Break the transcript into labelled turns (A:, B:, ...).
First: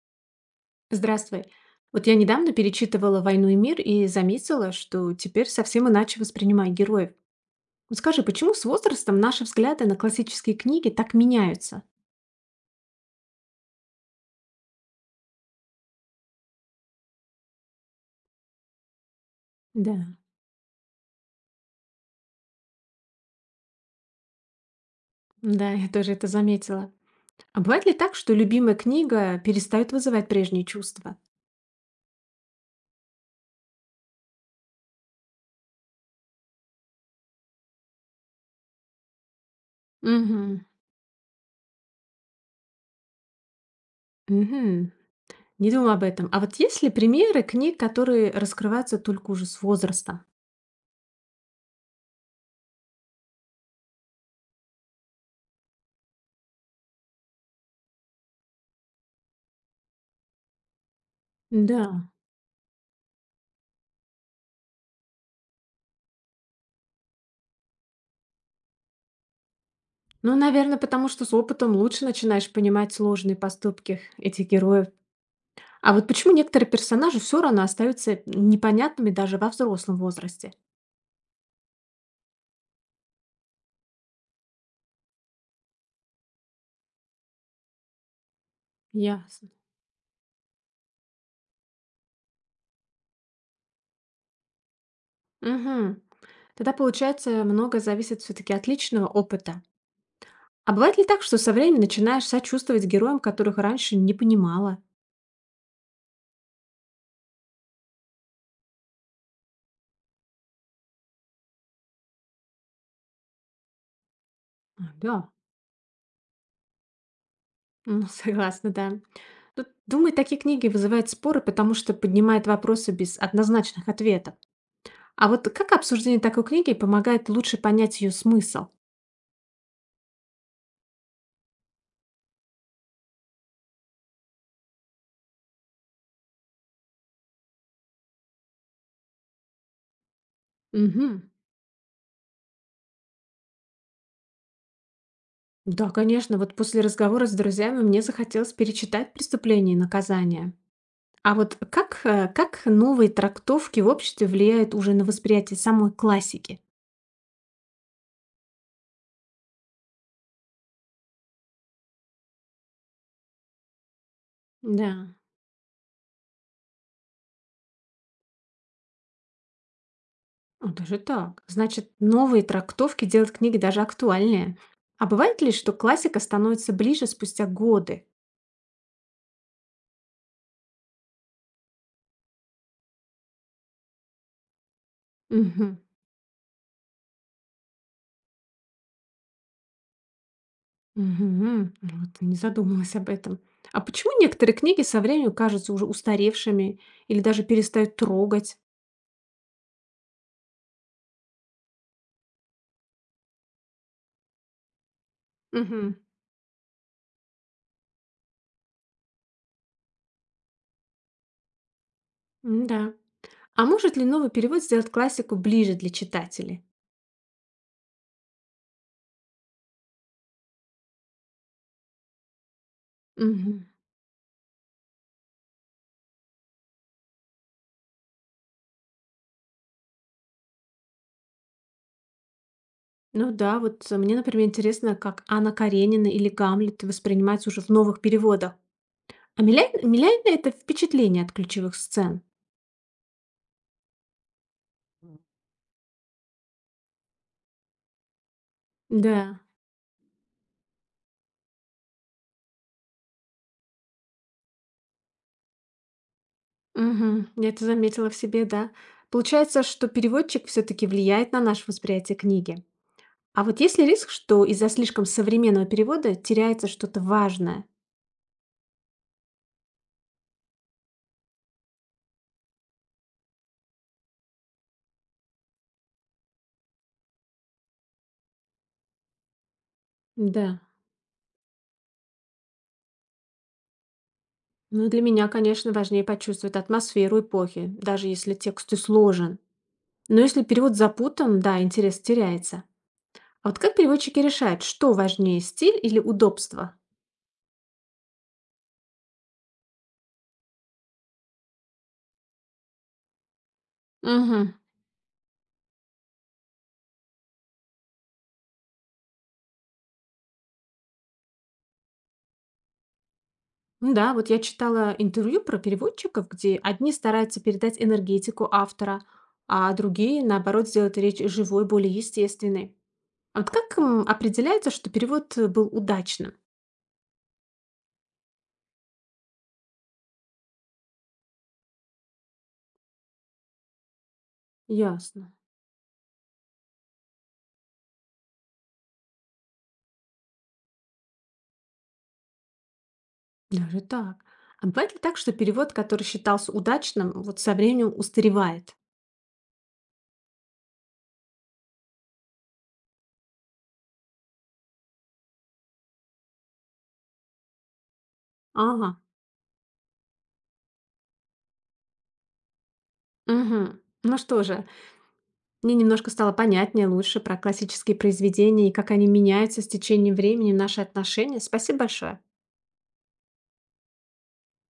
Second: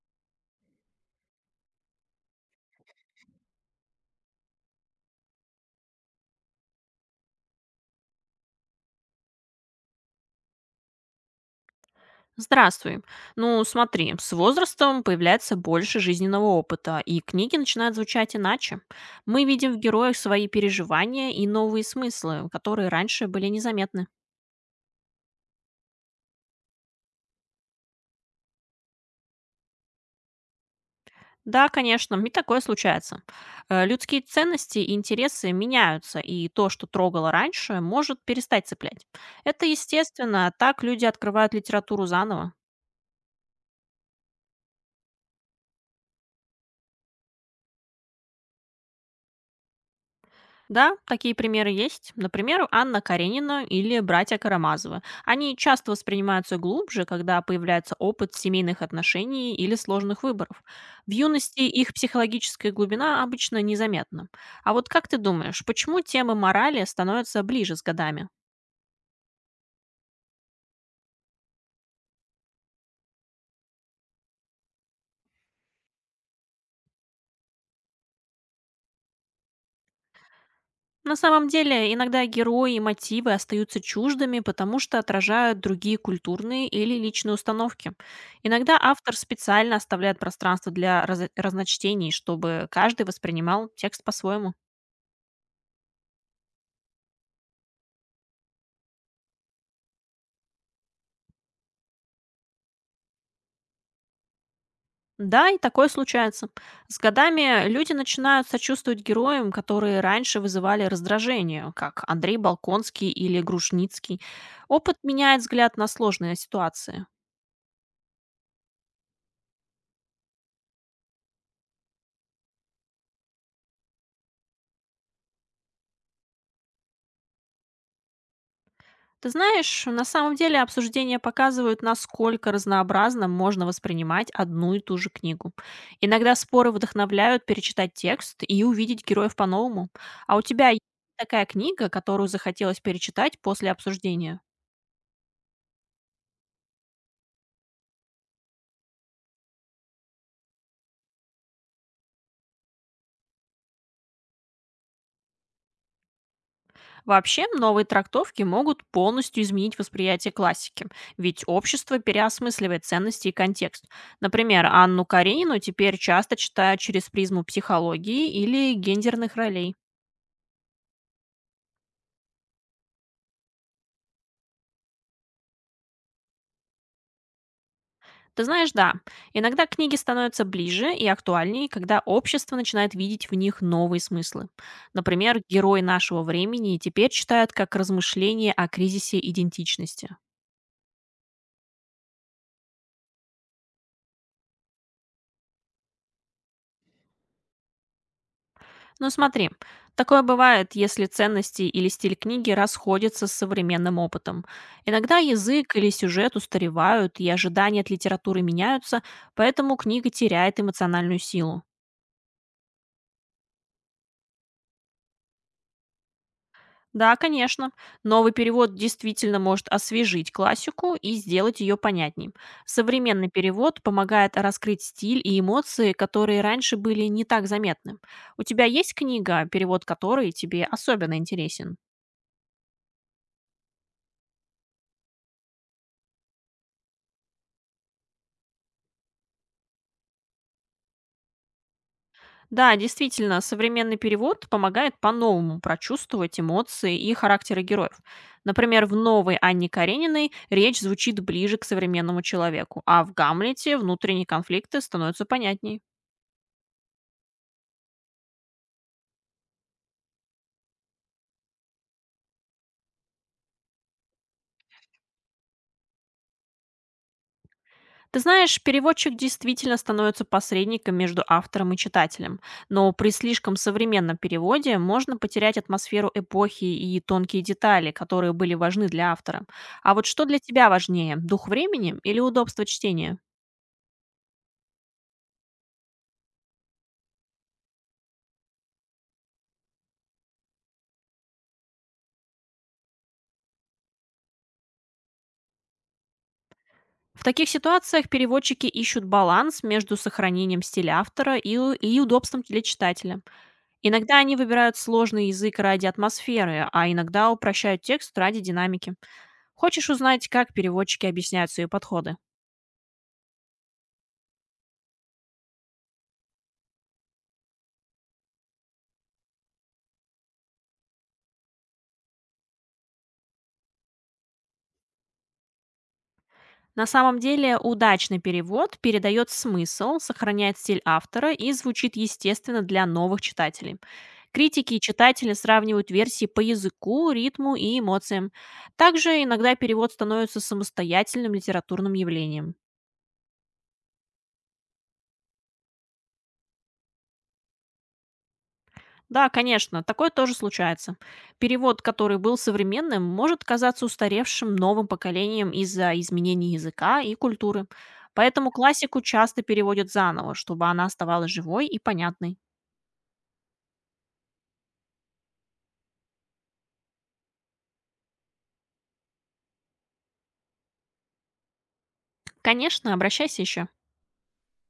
A: Здравствуй. Вот я недавно перечитывала «Войну и мир» и заметила, что теперь совсем иначе воспринимаю героев. Вот скажи, почему с возрастом наши взгляды на классические книги так меняются?
B: Здравствуй. Ну, смотри, с возрастом появляется больше жизненного опыта, и книги начинают звучать иначе. Мы видим в
A: Да,
B: героях свои переживания и новые смыслы, которые раньше были незаметны.
A: да, я тоже это заметила. А бывает ли так, что любимая книга перестает вызывать прежние чувства?
B: Да, конечно, и такое случается. Людские ценности и интересы меняются, и то, что трогало раньше, может перестать цеплять. Это естественно,
A: Угу.
B: так люди открывают литературу заново.
A: Угу. Не думала об этом. А вот есть ли примеры книг, которые раскрываются только уже с возрастом?
B: Да, такие примеры есть. Например, Анна Каренина или братья Карамазовы. Они часто воспринимаются глубже, когда появляется опыт семейных отношений или сложных выборов. В юности их
A: Да.
B: психологическая глубина обычно незаметна. А вот как ты думаешь, почему темы морали становятся ближе с годами?
A: Ну, наверное, потому что с опытом лучше начинаешь понимать сложные поступки этих героев. А вот почему некоторые персонажи все равно остаются непонятными даже во взрослом возрасте?
B: На самом деле, иногда герои и мотивы остаются чуждыми, потому что отражают другие культурные или личные установки. Иногда автор
A: Ясно.
B: специально оставляет пространство для разночтений, чтобы каждый воспринимал текст по-своему.
A: Мгм. Тогда, получается, многое зависит все-таки от личного опыта. А бывает ли так, что со временем начинаешь сочувствовать героям, которых раньше не понимала?
B: Да, и такое случается. С годами люди начинают сочувствовать героям, которые раньше вызывали раздражение, как Андрей Балконский или Грушницкий.
A: А,
B: Опыт
A: да.
B: меняет взгляд на сложные ситуации.
A: Ну, согласна, да. Тут, думаю, такие книги вызывают споры, потому что поднимают вопросы без однозначных ответов. А вот как обсуждение такой книги помогает лучше понять ее смысл?
B: Ты знаешь, на самом деле обсуждения показывают, насколько разнообразно можно воспринимать одну и ту же книгу. Иногда споры вдохновляют перечитать текст и увидеть героев по-новому. А у тебя есть
A: Мгм.
B: такая книга, которую захотелось перечитать после обсуждения?
A: Да, конечно, вот после разговора с друзьями мне захотелось перечитать «Преступление и наказание». А вот как, как новые трактовки в обществе влияют уже на восприятие самой классики?
B: Вообще, новые трактовки могут полностью изменить восприятие классики, ведь общество переосмысливает ценности и контекст. Например,
A: Да,
B: Анну Каренину теперь часто читают через призму психологии или гендерных ролей.
A: а, даже так. Значит, новые трактовки делают книги даже актуальнее. А бывает ли, что классика становится ближе спустя годы?
B: Ты знаешь, да, иногда книги становятся ближе и актуальнее, когда общество начинает видеть в них новые смыслы. Например,
A: Угу.
B: герой нашего времени теперь читают как размышление о кризисе идентичности.
A: Угу. Вот не задумалась об этом. А почему некоторые книги со временем кажутся уже устаревшими или даже перестают трогать?
B: Но смотри, такое бывает, если ценности или стиль книги расходятся с современным опытом. Иногда язык или
A: Угу.
B: сюжет устаревают, и ожидания от литературы меняются, поэтому книга теряет эмоциональную силу.
A: Да. А может ли новый перевод сделать классику ближе для читателей?
B: Да, конечно. Новый перевод действительно может освежить классику и сделать ее понятней. Современный
A: Мгм.
B: перевод помогает раскрыть стиль и эмоции, которые раньше были не так заметны. У тебя есть книга, перевод которой тебе особенно интересен?
A: Ну да, вот мне, например, интересно, как Анна Каренина или Гамлет воспринимаются уже в новых переводах. А меняет это впечатление от ключевых сцен?
B: Да, действительно, современный перевод помогает по-новому прочувствовать эмоции и характеры героев. Например, в новой
A: Да.
B: Анне Карениной речь звучит ближе к современному человеку, а в Гамлете внутренние конфликты становятся понятнее.
A: Мгм. Я это заметила в себе, да. Получается, что переводчик все-таки влияет на наше восприятие книги. А вот есть ли риск, что из-за слишком современного перевода теряется что-то важное?
B: Ты знаешь, переводчик действительно становится посредником между автором и читателем, но при слишком современном переводе можно потерять атмосферу эпохи и тонкие детали, которые были важны для автора. А вот что для
A: Да.
B: тебя важнее, дух времени или удобство чтения?
A: Ну, для меня, конечно, важнее почувствовать атмосферу эпохи, даже если текст и сложен. Но если перевод запутан, да, интерес теряется. А вот как переводчики решают, что важнее, стиль или удобство?
B: В таких ситуациях переводчики ищут баланс между сохранением стиля автора и, и удобством для читателя. Иногда они
A: Угу.
B: выбирают сложный язык ради атмосферы, а иногда упрощают текст ради динамики. Хочешь узнать, как переводчики объясняют свои подходы?
A: Да, вот я читала интервью про переводчиков, где одни стараются передать энергетику автора, а другие, наоборот, сделают речь живой, более естественной. А вот как определяется, что перевод был удачным?
B: На самом деле, удачный перевод передает смысл, сохраняет стиль автора и звучит естественно для новых читателей. Критики и
A: Ясно.
B: читатели сравнивают версии по языку, ритму и эмоциям. Также иногда перевод становится самостоятельным литературным явлением.
A: Даже так. А бывает ли так, что перевод, который считался удачным, вот со временем устаревает?
B: Да, конечно, такое тоже случается. Перевод, который был современным, может казаться устаревшим новым поколением из-за изменений языка и культуры. Поэтому
A: Ага.
B: классику часто переводят заново, чтобы она оставалась живой и понятной.
A: Угу. Ну что же, мне немножко стало понятнее лучше про классические произведения и как они меняются с течением времени, в наши отношения. Спасибо большое.
B: Конечно, обращайся еще.